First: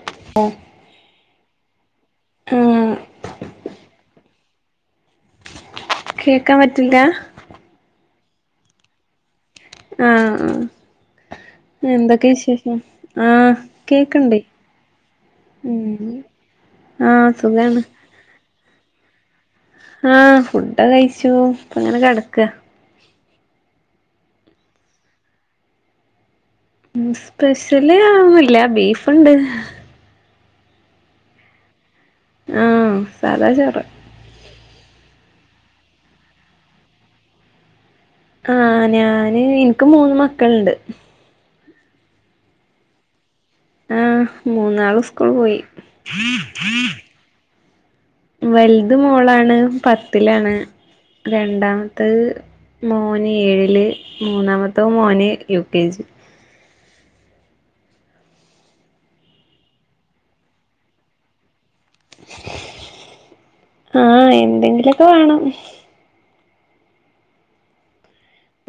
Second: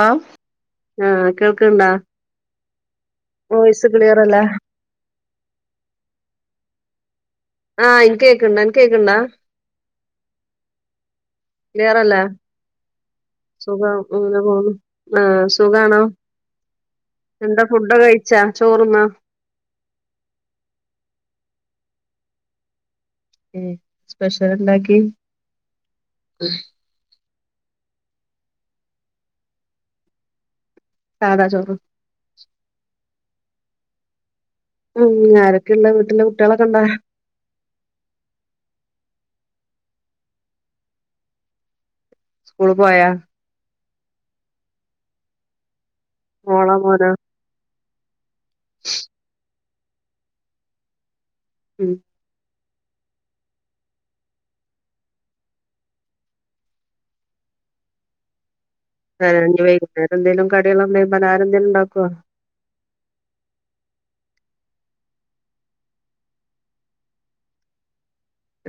ആ ആഹ് കേൾക്കണ്ണ്ടാ ആഹ് വോയിസ് ക്ലിയർ അല്ല കേക്കാൻ പറ്റില്ല ആഹ് എനിക്ക കേക്കണ്ട എന കേക്കണ്ടാ ആഹ് ആ ക്ലിയറല്ലേ എന്തൊക്കെ വിശേഷം ആഹ സുഖം കേക്കുണ്ടേ അങ്ങനെ പോവുന്നു ആഹ് സുഖാണോ ഉം ആഹ് സുഖാണ് ചോറ് ന്നാ ആഹ ഫുഡ കഴിച്ചു ഇപ്പ അങ്ങനെ കിടക്ക ഉം സ്പെഷ്യൽ ഉണ്ടാക്കി ഉം സ്പെഷ്യൽ ല് ഒന്നില്ല ബീഫുണ്ട്- സാത ചോറ് ആഹ് സതാ ചറ് ഉം ആരൊക്കെയള്ള വീട്ടന്റെ കുട്ടികളൊക്കെ ഉണ്ട ആഹ ഞാന് എനിക്ക് മൂന്ന് മക്കളുണ്ട് സ്കൂൾ പോയാ ആഹ് മൂന്നാള് സ്കൂൾ പോയി മോളോ മോനോ? വലുത് മോളാണ് പത്തിലാണ് ഉം രണ്ടാമത്തെത്- മോന് ഏഴില് മൂന്നാമത്തോ മോന് യു കെ ജി ഏ ഇഞ് വൈകുന്നേരെന്തെലും കടികളന്തേലും പലഹാരംന്തെലും ണ്ടാ ക്കൊ ആ എന്തെങ്കിലൊക്കെ വേണം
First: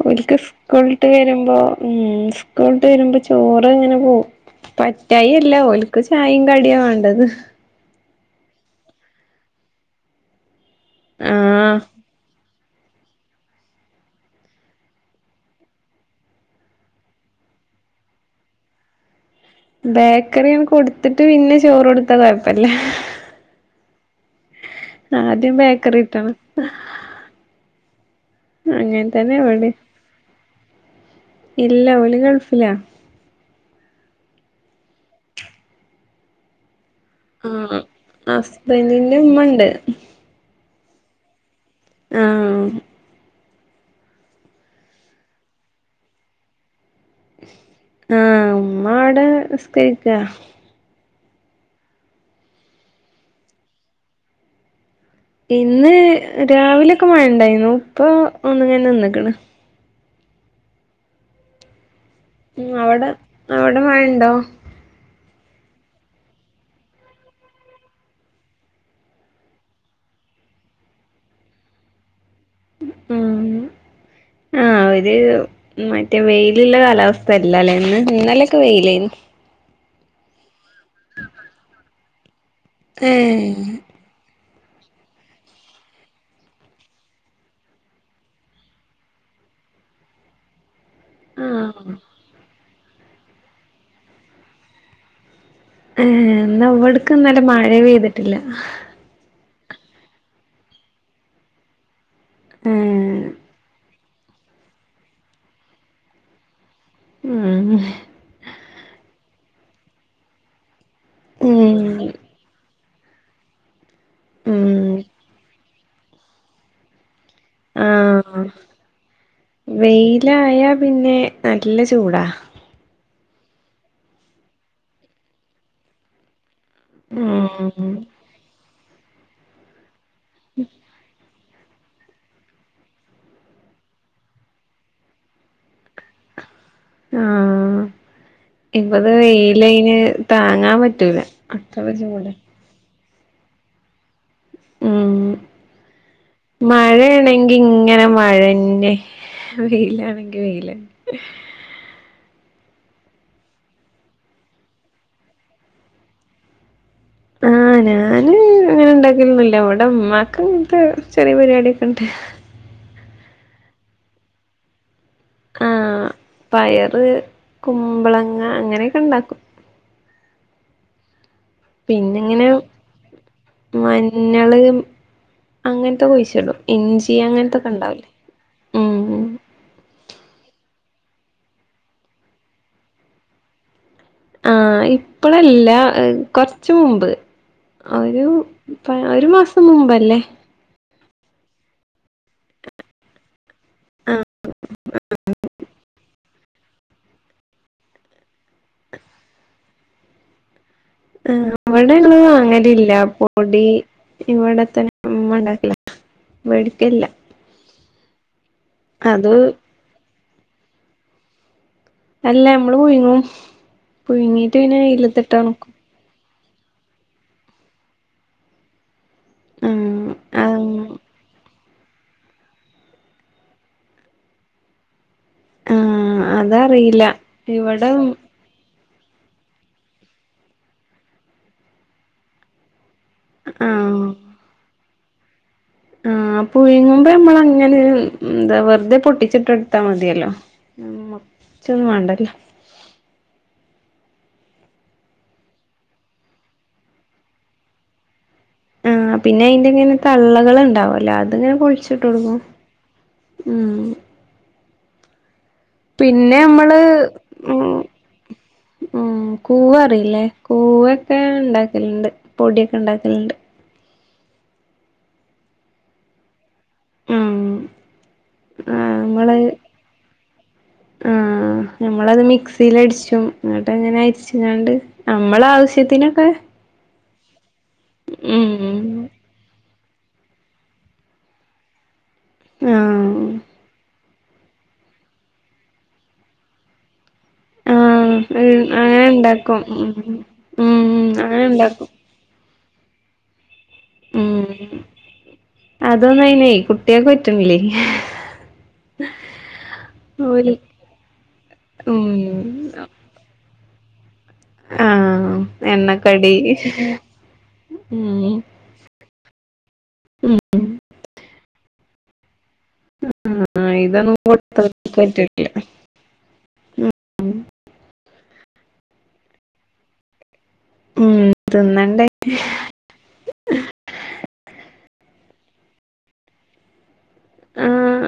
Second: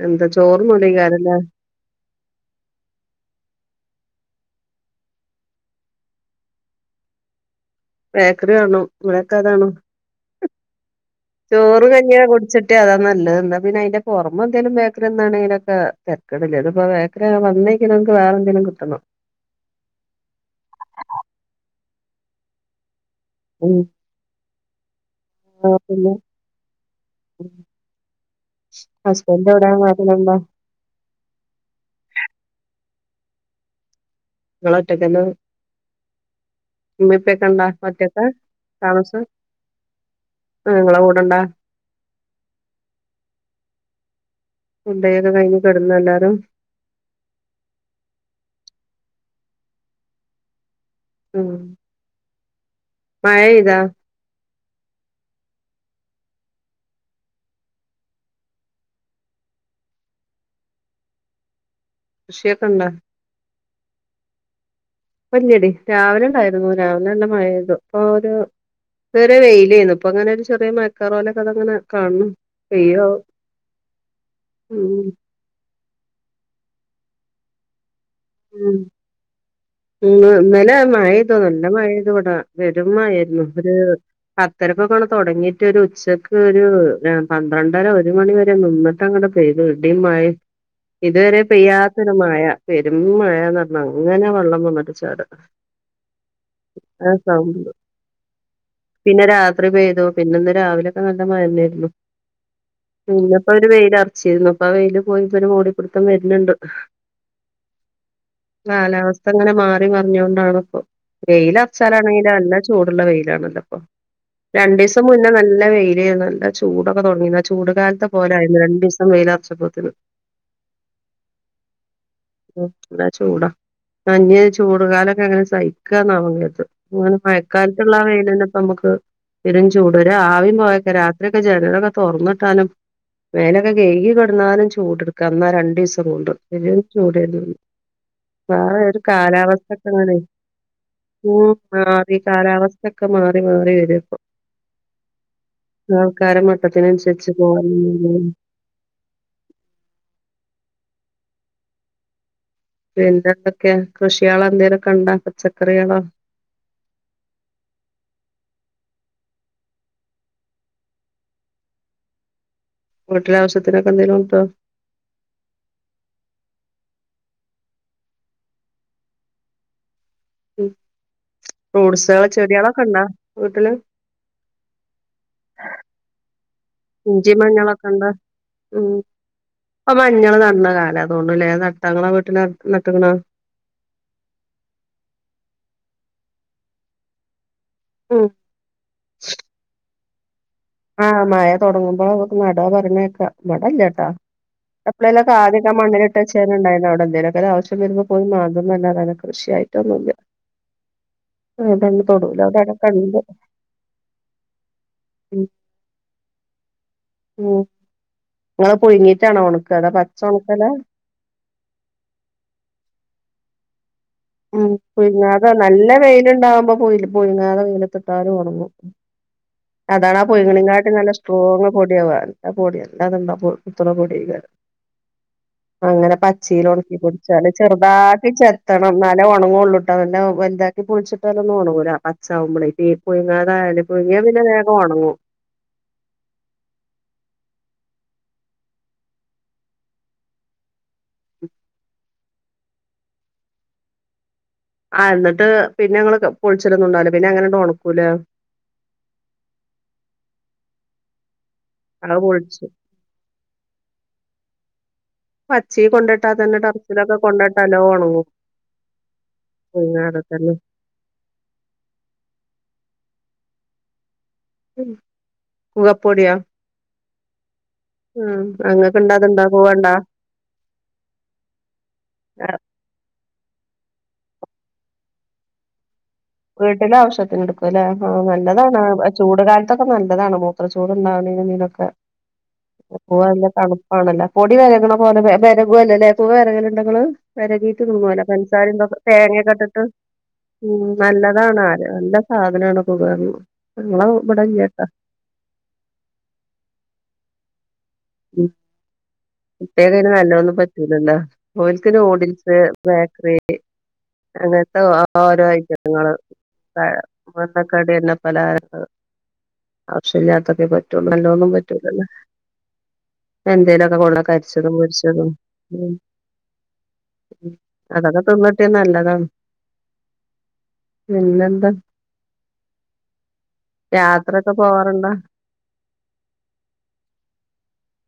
എന്താ ഒക്കെ സ്കൂൾട്ട് ചോറൊന്നുല്ലേക്കാരല്ലേ വരുമ്പോ ഉ സ്കൂൾട്ട് വരുമ്പോ ചോറ് ഇങ്ങനെ പോഉം പറ്റായി അല്ല ഓൽക്ക് ചായയും കടിയാ വേണ്ടത് ബേക്കറി കാണോ ഇവിടെക്കെ അതാണോ ആഹ് ചോറ് കഞ്ഞിയ കുടിചെ മറ്റേ അതാ നല്ലത് എന്നാ പിന്നെ അയിന്റെ പുറമെ എന്തേലും ബേക്കറി ന്നാണങ്കിലൊക്കെ തരക്കടില്ല ഇത്പ്പോ ബേക്കറി വന്നക്ക് വേറെന്തെലും കിട്ടണം കിട്ടണോ ബേക്കറി കൊടുത്തിട്ട് പിന്നെ ചോറ് കൊടുത്താ കുഴപ്പല്ല ഉം ആദ്യം ആഹ് പിന്നെ ബേക്കറിട്ടണം ങ്ങനതന്നെ ഹസ്ബൻഡ് എവിടെ എവിടേം നാട്ടിലുണ്ടോ ഇല്ല ഓല് ഗൾഫിലാ ങ്ങള് ഒറ്റക്കന്നെ ഉമ്മേം ഉപ്പേം ഒക്കെണ്ടാ ആ ഒറ്റക്കാ ഹസ്ബൻറന്റെ ഉമ്മണ്ട് ആ ങ്ങളെ കൂടണ്ടാ ആആ ഉണ്ടയക്കെ കഴിഞ് കടന്നോ എല്ലാരും ആ ഉമ്മ ആടെസ്കരിക്ക മം മഴയ്താ ഇന്ന് രാവിലെ ഒക്കെ മഴണ്ടായിനു ഇപ്പോ ഒന്ന് ങ്ങനെ നിന്ന്ക്ണ് കൃഷിയൊക്കെ ഇണ്ടാ അവട മഴ ണ്ടോ പ്പില്ലടി രാവിലെ ഇണ്ടായിരുന്നു രാവിലെ നല്ല മഴ പെയ്തു. ഇപ്പോരു ചെറിയ വെയിലേന്നു ഇപ്പൊ ഇങ്ങനെ ഒരു ചെറിയ മഴക്കാറ് പോലൊക്കെ അതഅങ്ങനെ കാണുന്നു. പെയ്യോ ആവോ ഇഹ് ഇം ആഹ് ഉം ഒര് മറ്റേ വെയി ലില്ല കാലാവസ്ഥ അല്ലാലേ ഇന്ന്. ഇന്നലേക്ക വെയിലേന്നു മം ഇന്നല മഴ യ്തു നല്ല മഴാണ് ത് വടെ പെരും മയേരുന്നു ഏഹ് ഇപ്പൊര് പത്തരകൊക്കെണ്ട് തൊടങ്ങിട്ട് ഒരു ഉച്ചക്ക് ഒരു പന്ത്രണ്ടര ഒരു മണി വരെ നിന്നിട്ട് അങ്ങട് പെയ്ത് ഇടിം മഴിം ഇതുവരെ ആഹ് പെയ്യാത്തൊരുമഴ രും മഴാന്ന് പറഞ്ഞ അങ്ങനെ വെള്ളം വന്നിട്ട് ചാട ഏഹ് നന്നാ ആ വിട്ക്ക്ന്നലെ സൗണ്ട് മഴ പെയ്തിട്ടില്ല ത്രി പെയ്തു പിന്നെ ഇന്ന് രാവിലൊക്കെ നല്ല മഴന്നേരുന്നു ഏഹ് പിന്നപ്പോ ഒരു വെയിൽ അ ച്ചെരിന്നപ്പ ആ വെയില് പോയി ഇപ്പോ മൂടിപ്പിടുത്തം വര്ന് ണ്ട് ഉം [unintelligible] അതങ്ങനെ മാറി മറഞ്ഞുകൊണ്ടാണ് ഇപ്പൊ ഉം വെയ്ല്ലറച്ചാലങ്ങെങ്കിൽ നല്ല ചൂടുള്ള വെയിലാണല്ലപ്പം ഉം രണ്ടീസം മുന്നേ നല്ല വെയില് നല്ല ചൂടൊക്കെ തുടങ്ങിണ് ആഹ വെയിലറച്ചപ്പോത്തിന് വെയിലായ പിന്നെ നല്ല ചൂടാ ഇവട ചൂടാ അഹ് ഇഞ്ഞി ചൂട് കാലൊക്കെ എങ്ങനെ സഹിക്കാന്നാ [unintelligible] അങ്ങനെ ഉം മഴക്കാലത്തിള്ള ആ വെയിലിന് നമുക്ക് പെരും ചൂ ഒരാവിം പോകക്കെ രാത്രി ജനലൊക്കെ തൊറന്നിട്ടാലും മേലൊക്കെ കെഴുകി കിടന്നാലും ചൂടെടുക്കാ അന്നാ രണ്ടീസം കൊണ്ട് [unintelligible] ചൂടേരുന്നു ആഹ് വേറെ ഒരു ഇപ്പത് വെയിലയിന് കാലാവസ്ഥ‌ക്കിങ്ങട് താങ്ങാൻ പറ്റൂല [unintelligible] അത്ര മാറി ചൂടാ കാലാവസ്ഥ ക്ക മാറി മാറി വെരാ ഇപ്പം ഉം മട്ടത്തിനനുസരിച്ച് മഴയാണെങ്കി ഇങ്ങനെ പോകാനും മഴന്നെ വെയിലാണെങ്കി വെയിലന്നെ പിന്നെന്തൊക്കെയ കൃഷികളോ എന്തേലൊക്കെണ്ടാ പച്ചക്കറികളോ ആഹ് ഞാന് അങ്ങനെ ഇണ്ടാക്കലൊന്നുല്ല ഇവിടെ ഉമ്മാക്ക് ഇങ്ങനത്തെ ചെറിയ പരിപാടിയൊക്കെ ഇണ്ട്. വീട്ടിലെ ആവശ്യത്തിനൊക്കെ എന്തേലും കിട്ടോ ആഹ് പയറ് കുമ്പളങ്ങ അങ്ങനേക്ക ഇണ്ടാക്കും. ഉം പിന്നെ ഇങ്ങനെ വീട്ടില് മഞ്ഞള്. അങ്ങനത്തെ കുഴിച്ചിടും. ഇഞ്ചി അങ്ങൻത്തൊക്കെ ണ്ടാവുലെ. ഉം പ്പൊ മഞ്ഞള് നട്ണ കാലതോന്നുണുലെ നട്ടാ ഇങ്ങളെ വീട്ടില് നട്ട്ക്ക്ണോ? ആഹ് ഇപ്പളല്ല കൊർച്ച് മുമ്പ് ഉം ഒരു പ ഒരു മാസം മുമ്പല്ലേ ആഹ് മഴ തൊടങ്ങുമ്പോ നടാ പർഞ്ഞേക്ക ബടല്ലട്ടാ എപ്പളേലൊക്കെ ആദ്യൊക്കെ ആ മണ്ണില്ട്ടച്ചേന്നെന്ണ്ടായിണവടെ എന്തേലൊക്കൊരാവശ്യം വരുമ്പോ പോയി മാന്തും ന്നല്ലാതെ കൃഷിയായിട്ടൊന്നുല്ല. ആഹ് ഇവടെ അവിടൊന്നും ഞങ്ങള് തൊടൂല അവിടെടൊക്കെ വാങ്ങലില്ല ഉണ്ട് പൊടി ഇവടെത്തെന്നെ [unintelligible] ഇമ്മ ഉം ണ്ടാക്കല വെടിക്കേല്ല. ഉം നിങ്ങള് പുഴിങ്ങിട്ടാണോ ഒണക്ക അതോ പ ച്ചൊണക്കല. അല്ല അമ്മള് പുയിങ്ങും. ഉം പുയ്ങ്ങാതെ നല്ല വെയ് ല് ണ്ടാവകുമ്പോ പുയ് പുയ്ങ്ങാതെ വെയ്ലത്തിട്ടാലും ഓണങ്ങും. ആഹ് അതാണാ ആഹ് പയ്ങ്ങ്ണേകാട്ടിം നല്ല സ്ട്രോങ്. പൊട്യാ വാർത്ത പൊടി അല്ല ന്തെന്താപ്പൊ കുത്ത്ണ പൊട്യെക്കാരം. അങ്ങനെ ആഹ് പച്ചേല് ഒണക്കി അതറിയില്ല പൊടിച്ചാല് ഇവിടെ ചെറ്താക്കി ചെത്ത ണം ഇന്നാലേ ഒണങ്ങൊള്ളൂ ട്ടോ നല്ലം വല്താക്കി പൊളിച്ചിട്ടാലൊന്നും ഒണങ്ങൂല പച്ചാവുമ്പളേ തീ പുയ്ങ്ങതായാല് ആഹ് പുയ്ങ്ങിയ പിന്നെ വേഗം ഒണങ്ങും. ആഹ് പുയ്ങ്ങുമ്പോ ഞമ്മളങ്ങനെ എന്താ വെറ്തെ പൊട്ടിച്ചിട്ടൊട്ത്താ മതിയല്ലോ മർച്ചൊന്നും വാണ്ടല്ലോ ആഹ് എന്നിട്ട് പിന്നെ ഞങ്ങള് പൊളിച്ചലൊന്നും ഉണ്ടാവൂല. പിന്നെ അങ്ങനെണ്ട് ഒണക്കുലേ. ആഹ് പിന്നെ അയിന്റെങ്ങനെ തള്ളക ള് ഇണ്ടാവൊല്ലോ അത്ങ്ങനെ അത് പൊൾച്ച്ട്ടോട്ക്കും പൊളിച്ചു ഊം. പച്ചേ കൊണ്ടിട്ടാ പിന്നെ തന്നെ നമ്മള് ടെറസിലൊക്കെ കൊണ്ടിട്ടാ ഉം നല്ലോം ഒണങ്ങും ഉം പുഴുങ്ങാതെ കൂവറീലേ തന്നെ കൂവെക്കെ ഇണ്ടാക്കലല്ണ്ട് പൊട്യെക്കെ ഇണ്ടാ ൽണ്ട്. ഉം കൂവപ്പൊട്യോ? ഉം. ഉം ആഹ് അങ്ങക്ക് നമ്മള് ഇണ്ടാത്ണ്ടാ കൂവണ്ടാ ആഹ് ആ ഇങ്ങട്ടെങ്ങനെ അരിച്ച്ങ്ങാണ്ട് നമ്മളാവശ്യത്തിന്, വീട്ടിലെ ആവശ്യ ത്തിന് ഇട്ക്കും. അതെ ലേ ആഹ് നല്ലതാണ് ഉം ചൂട്കാല ഇതൊക്കെ നല്ലതാണ് മൂത്രച്ചൂട്ണ്ടാവ്ണേനും തിനൊക്കെ ഒപ്പം ആഹ് അല്ല തണു ആണല്ലേ പൊടി വെരക്ണ പോലെ വെ വെരകു അല്ലലേ കുവവെരകല്ണ്ടങ്ങള് വെരകീട്ട് ആഹ് നിന്നോലാേ പൻസാരിം തൊക് അങ്ങനെ ഉണ്ടാക്കും തേങ്ങ്യൊക്കെട്ട്ട്ട് ഉം ഉം അങ്ങനെ നല്ലതാണ് ആര് ഉണ്ടാക്കും നല്ല സാ അങ്ങനാണാെക്ക [unintelligible] ഉം ഉം അതൊന്നു അയ്നെ കുട്ട്യേക്ക് പറ്റ്ൺല്ലേ ഉം കുട്ട്യേക്കയ്ന് നല്ലൊന്നും ഓല് പറ്റൂലല്ലാ ഓൽക്ക് ഉം നൂഡിൽസ് ബേക്ക്റി റി അങ്ങൻത്തെ ഒ ആഹ് ഓരോ ഐറ്റത്ത്ങ്ങള് എണ്ണക്കടി വാ വന്നക്കടി എണ്ണ ഉം പലഹാരങ്ങള് ആവശ്യല്ലാത്തൊക്കെ പറ്റൊള്ളൂ നല്ലഒന്നും പറ്റൂലല്ലോ ആഹ് എന്തേലൊക്കെ ഇതൊന്നും കൊള്ള കര്ച്ചതും കൊടുത്തവർക്ക് പൊര്ച്ചതും പറ്റില്ല ഉം ഉം അതൊക്കെ തിന്ന്ട്ട്യാ നല്ലതാണ് ഉം പിന്നെന്താ തിന്നണ്ടേ യാ ത്രയെക്കെ പോവാറ്ണ്ടാ ആഹ്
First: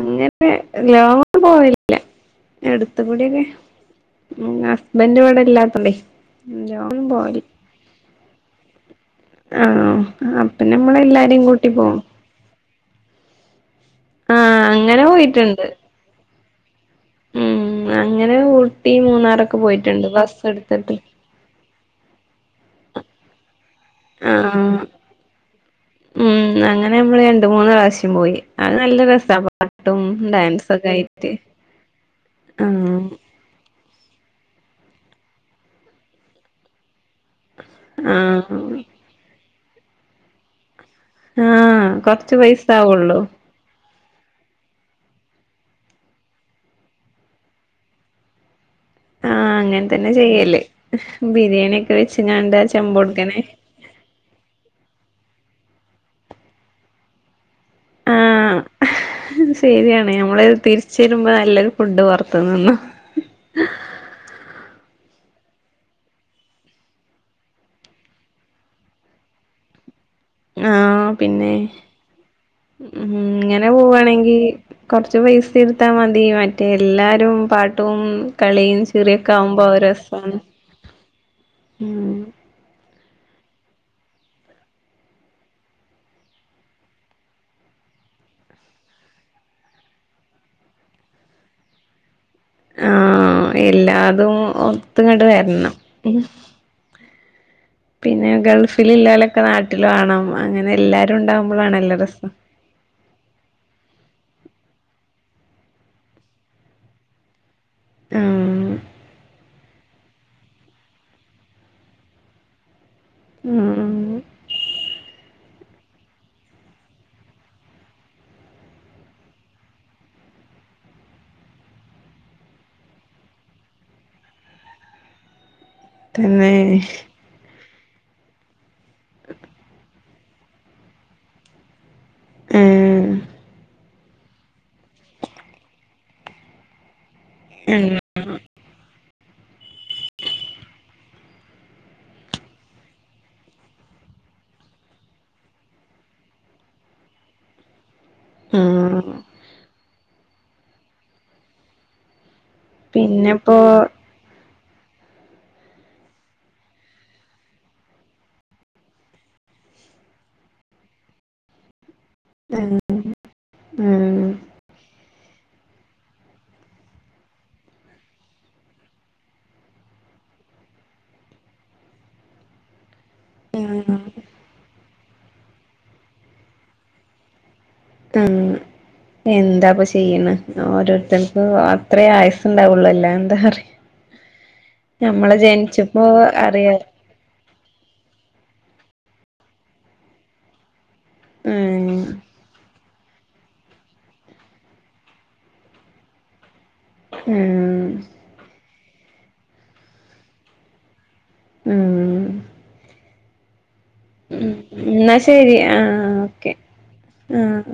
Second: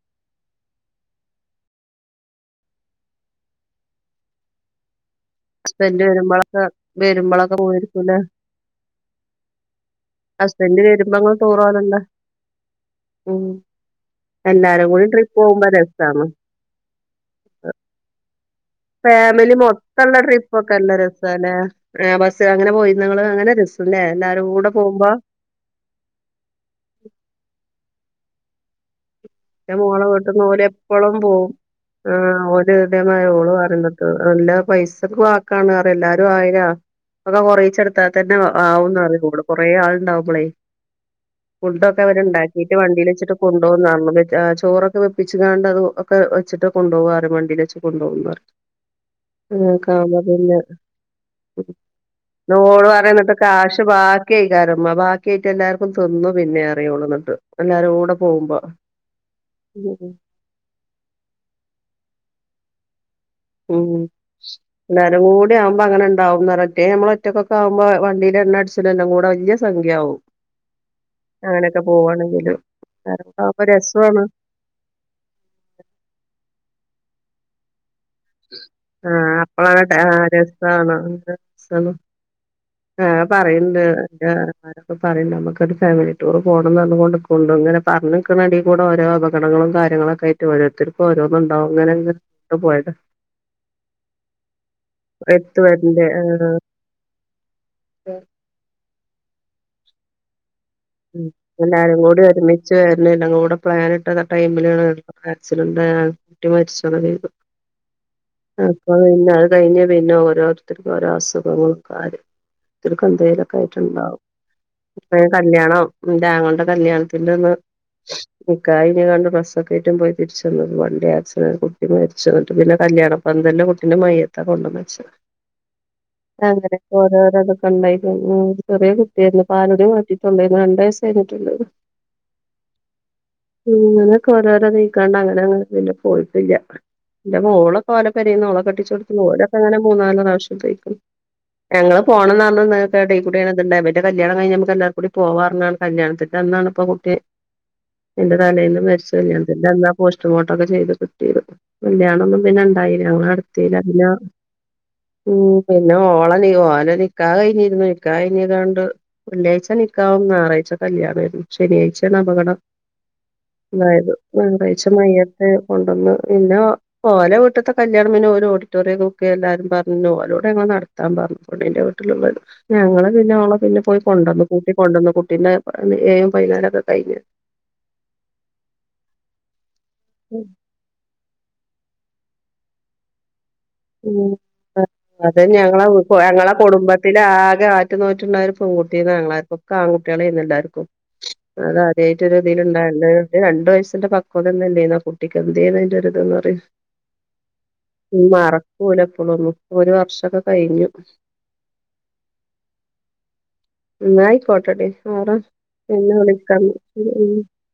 അങ്ങനെ ലോങ്ങാെന്നു പോവേല്ല എട്ത്ത്കൂട്യൊക്കെ ഉം ഹസ് ബെന്റ് വടെല്ലാത്തോണ്ടേ ഹസ്ബൻഡ് വരുമ്പോളൊക്കെ ലോങ്ങാന്നും പോവല് വരുമ്പോളൊക്കെ പോയിരിക്കൂലേ ആഹ് അപ്പ ഹസ്ബൻഡ് വരുമ്പോ ഇങ്ങള് നമ്മളെല്ലാരീം ടൂർ കൂട്ടി പോവും പോവലുണ്ടോ ഉം ആഹ് എല്ലാരും അങ്ങനെ കൂടി ട്രിപ്പ് പോയിട്ടുണ്ട് പോകുമ്പോ രസാണ് ഉം അ ങ്ങനെ [unintelligible] ഫാമിലി മൊത്തമുള്ള ട്രിപ്പ ഒക്കെ എടുത്തിട്ട് എല്ലാം രസല്ലേ ബസ് അങ്ങനെ പോയി നിങ്ങള് അങ്ങനെ രസല്ലേ ആ എല്ലാരും കൂടെ പോകുമ്പോ മ്മ് അങ്ങനെ നമ്മള് രണ്ട് മൂന്ന് പ്രാശ്യം പോയി അത് നല്ല രസ മോള് കിട്ടുന്ന ഓര് എപ്പോഴും പോവും ആ ഓര് ആഹ് ഇതേമാ ഓള് പറയുന്നത് നല്ല പൈസക്കെ വാക്കാണ് എല്ലാരും ആയരാ ഒക്കെ കുറച്ചെടുത്താൽ തന്നെ ആഹ് ആവുംന്ന് അറ കൂടും കൊറെേ ആൾണ്ടാവുമ്പളെ ആഹ് ഫുഡൊക്കെ കൊറച്ച് പൈസ അവരുണ്ടാക്കിട്ട് വണ്ടിൽ ആവുള്ളൂ വെച്ചിട്ട് കൊണ്ടു പോകുന്നു ചോറൊക്കെ വെപ്പിച്ചു കാണ്ട് അത് ഒക്കെ വെച്ചിട്ട് കൊണ്ടുപോവാറ് വണ്ടിൽ വച്ചച്ച് കൊണ്ടുപോകാറുണ്ട് ആഹ് ആ അങ്ങനെ കാ തന്നെ ചെയ്യല് പിന്നെോട് [unintelligible] ബിരിയാണിയൊക്കെ വെച്ച്ങ്ങാണ്ട് ആ പറയുന്നിട്ട് ചെമ്പൊട്ക്കനെ കാശ് ബാക്കിയിക്കാര ആ ബാക്കിയ ആയിട്ട് എല്ലാർക്കും തിന്നു പിന്നെ അറിയുള്ളൂ എന്നിട്ട് എല്ലാരും കൂടെ ആഹ് പോകുമ്പോ ശരിയാണ് നമ്മള് തിരിച്ച വരുമ്പോ നല്ലൊരു ഫുഡ് പുറത്തനിന്നോ [unintelligible] എ കൂടി ആവുമ്പോ അങ്ങനെ ഉണ്ടാവും നിറരറ്റേ നമ്മള ഒറ്റക്കൊക്കെകുമ്പോ വണ്ടിെ എണ്ണ അടിച്ചട്ട എല്ലും കൂടെ വലിയ സംഖ്യയാവും ആ പിന്നെ അങ്ങനെയൊക്കെ പോവാണെങ്കില് ഉ എല്ലാരും കൂടെ ആവുമ്പോ ഇങ്ങനെ രസാണ് പോവാണെങ്കി കൊറച്ച് പൈസ ഇടുത്താ മതി മറ്റേ എല്ലാരും രും പാട്ടും ട്ടും കളിയും ആഹ് ചിറിയൊക്കെ ആവുമ്പോ ആ അപ്പളാണ് ടെ രസണ് രസാണ് ആ പറയുണ്ട് എറെമാരൊക്കെ പറയണ്ട് നമ്മുക്കൊരു ഫാമിലി ടൂർ പോണംന്ന് കൊണ്ട്ടുക്കുംണ്ട് ഇങ്ങനെ പറഞ്ഞ നിക്കണ അണങ്ക കൂടെ ഓരോ അപകടങ്ങളും കാര്യങ്ങളൊക്കെയിട്ട് ഓരോരുത്തർക്കും ഓരോന്നുണ്ടാവും അങ്ങനെ പ്പോയിട്ട് ആഹ് എല്ലാതും ഒത്തങ്ങട്ട വരണം വരണ്ടേ ആഹ് പിന്നെ ഗൾഫിൽ [unintelligible] നാട്ടിൽ വേണം അങ്ങനെ എല്ലാരും ഉ ഉണ്ടാവുമ്പോളാണല്ലോ എല്ലാരും കൂടി രസം ഒരുമിച്ച് വരുന്നല്ല കൂടെ പ്ലാൻ ഇട്ടിത ടൈമിലണ് ആക്സിഡന്റ് കുട്ടി മരിച്ച് [inaudible] ആഹ് അപ്പൊ പിന്ന അത് കഴിഞ്ഞ പിന്നെ ഓരോരുത്തർക്കും ഓരോ അസുഖങ്ങൾ [unintelligible] അവർക്കെന്തേലുവൊക്കെ ആഹ് ആയിട്ട്ണ്ടാവും ഇപ്പഴും കല്യാണം ന്റെ ആങ്ങള്ടെ കല്യാണത്തിന്റന്ന് ഇക്കയും [unintelligible] ഡ്രസ്സ്‌ ഒക്കെ എട്ടും പോയി തിരിച്ചുവന്നപ്പോ വണ്ടി ആക്‌സിഡന്റ് കുട്ടി മരിച്ചു അന്നിട്ടു പിന്നെ കല്യാണപന്തലിൽ കുട്ടീടെ മയ്യത്താ കൊണ്ടൊന്നു വെച്ചാ തന്നെ അങ്ങനോക്കെ ഓരോരോ [unintelligible] ചെറിയ കുട്ടിയായിരുന്നു പാലുടി രണ്ട്‌ വയസ് കഴിഞ്ഞിട്ടുള്ളൂ ആഹ് അങ്ങനൊക്കെ ഓരോരോ നീക്കാണ്ട് അങ്ങനങ്ങനെ പിന്നെ പോയിട്ടില്ല എന്റെ മോളൊക്കെ അങ്ങനെ ഒലെ പേരെന്ന് ഓളെക്കെട്ടിച്ച് കൊടു രൊക്കെ അങ്ങനെ മൂന്നാല് പ്രാവശ്യം കൈയിക്കും [unintelligible] കൂടി പോവാറന്നാണ് കല്യാണതിന്റന്നാണ് ഇപ്പൊ കുട്ടി തിന്റെ തലേന്ന് ആഹ് മരിച്ച ന്റെ അന്നാ പോസ്റ്റ്മോർട്ടം ഒക്കെ ചെയ്ത് കിട്ടിയത് കല്യാണ പിന്നെ ഇണ്ടായി പിന്നെപ്പോ ഞങ്ങള ഉം പിന്നെ ഓള ഓലെ നിക്കഹ് കഴിഞ്ഞിരുന്നു ഞാറാഴ്ച കല്യാണം ആയിരുന്നു ശനിയാഴ്ച അപകടം ആഹ് അതായത് ആഹ് ഞായറാഴ്ച മയ്യത്ത് കൊണ്ടുവന്ന് പിന്നെ ഓലെ വീട്ടത്തെ കല്യാണം പിന്നെ ഓര് ഓഡിറ്റോറിയം ഒക്കെ ബുക്ക്‌ ചെയ്യാൻ എല്ലാരും പറഞ്ഞു ഓലോട് ഞങ്ങൾ നടത്താൻ പറഞ്ഞു ഞങ്ങള് പിന്നെ ഓളെ പിന്നെ പോയി കൊണ്ടുവന്നു കൂട്ടി കൊണ്ടുവന്നു കുട്ടീന്റെ ഏയും പൈനാറൊക്കെ കഴിഞ്ഞു ഉം എന്താപ്പ ചെയ്യാ ചെയ്യന്ന് ഓരോരുത്തർക്ക് അത്രേ ആയസ്സുണ്ടാവുള്ളു അല്ല എന്താ പറയ ഉം അതെ ഞങ്ങളെ ജനിച്ചപ്പോ ഞങ്ങളെ അറിയ കുടുംബത്തില ആ ആറ്റു നോറ്റട്ടണ്ടായത് ഒരു പെൺകുട്ടീനെ ആണല്ലോ ആൺകുട്ടികലായിരുന്നെല്ലാർക്കും അത ആഹ് [inaudible] രണ്ട വയസ്സിന്റെ പാകോത ഇല്ലായ്‌നോ ഉം ഒരു വർഷൊക്കെ കഴിഞ്ഞു ഉം ന്ന ആയിക്കോട്ടെ എന്നാ ഓറെ ശരി പിന്നെ ആഹ് ഓക്കെ വിളിക്ക ഉം ആഹ്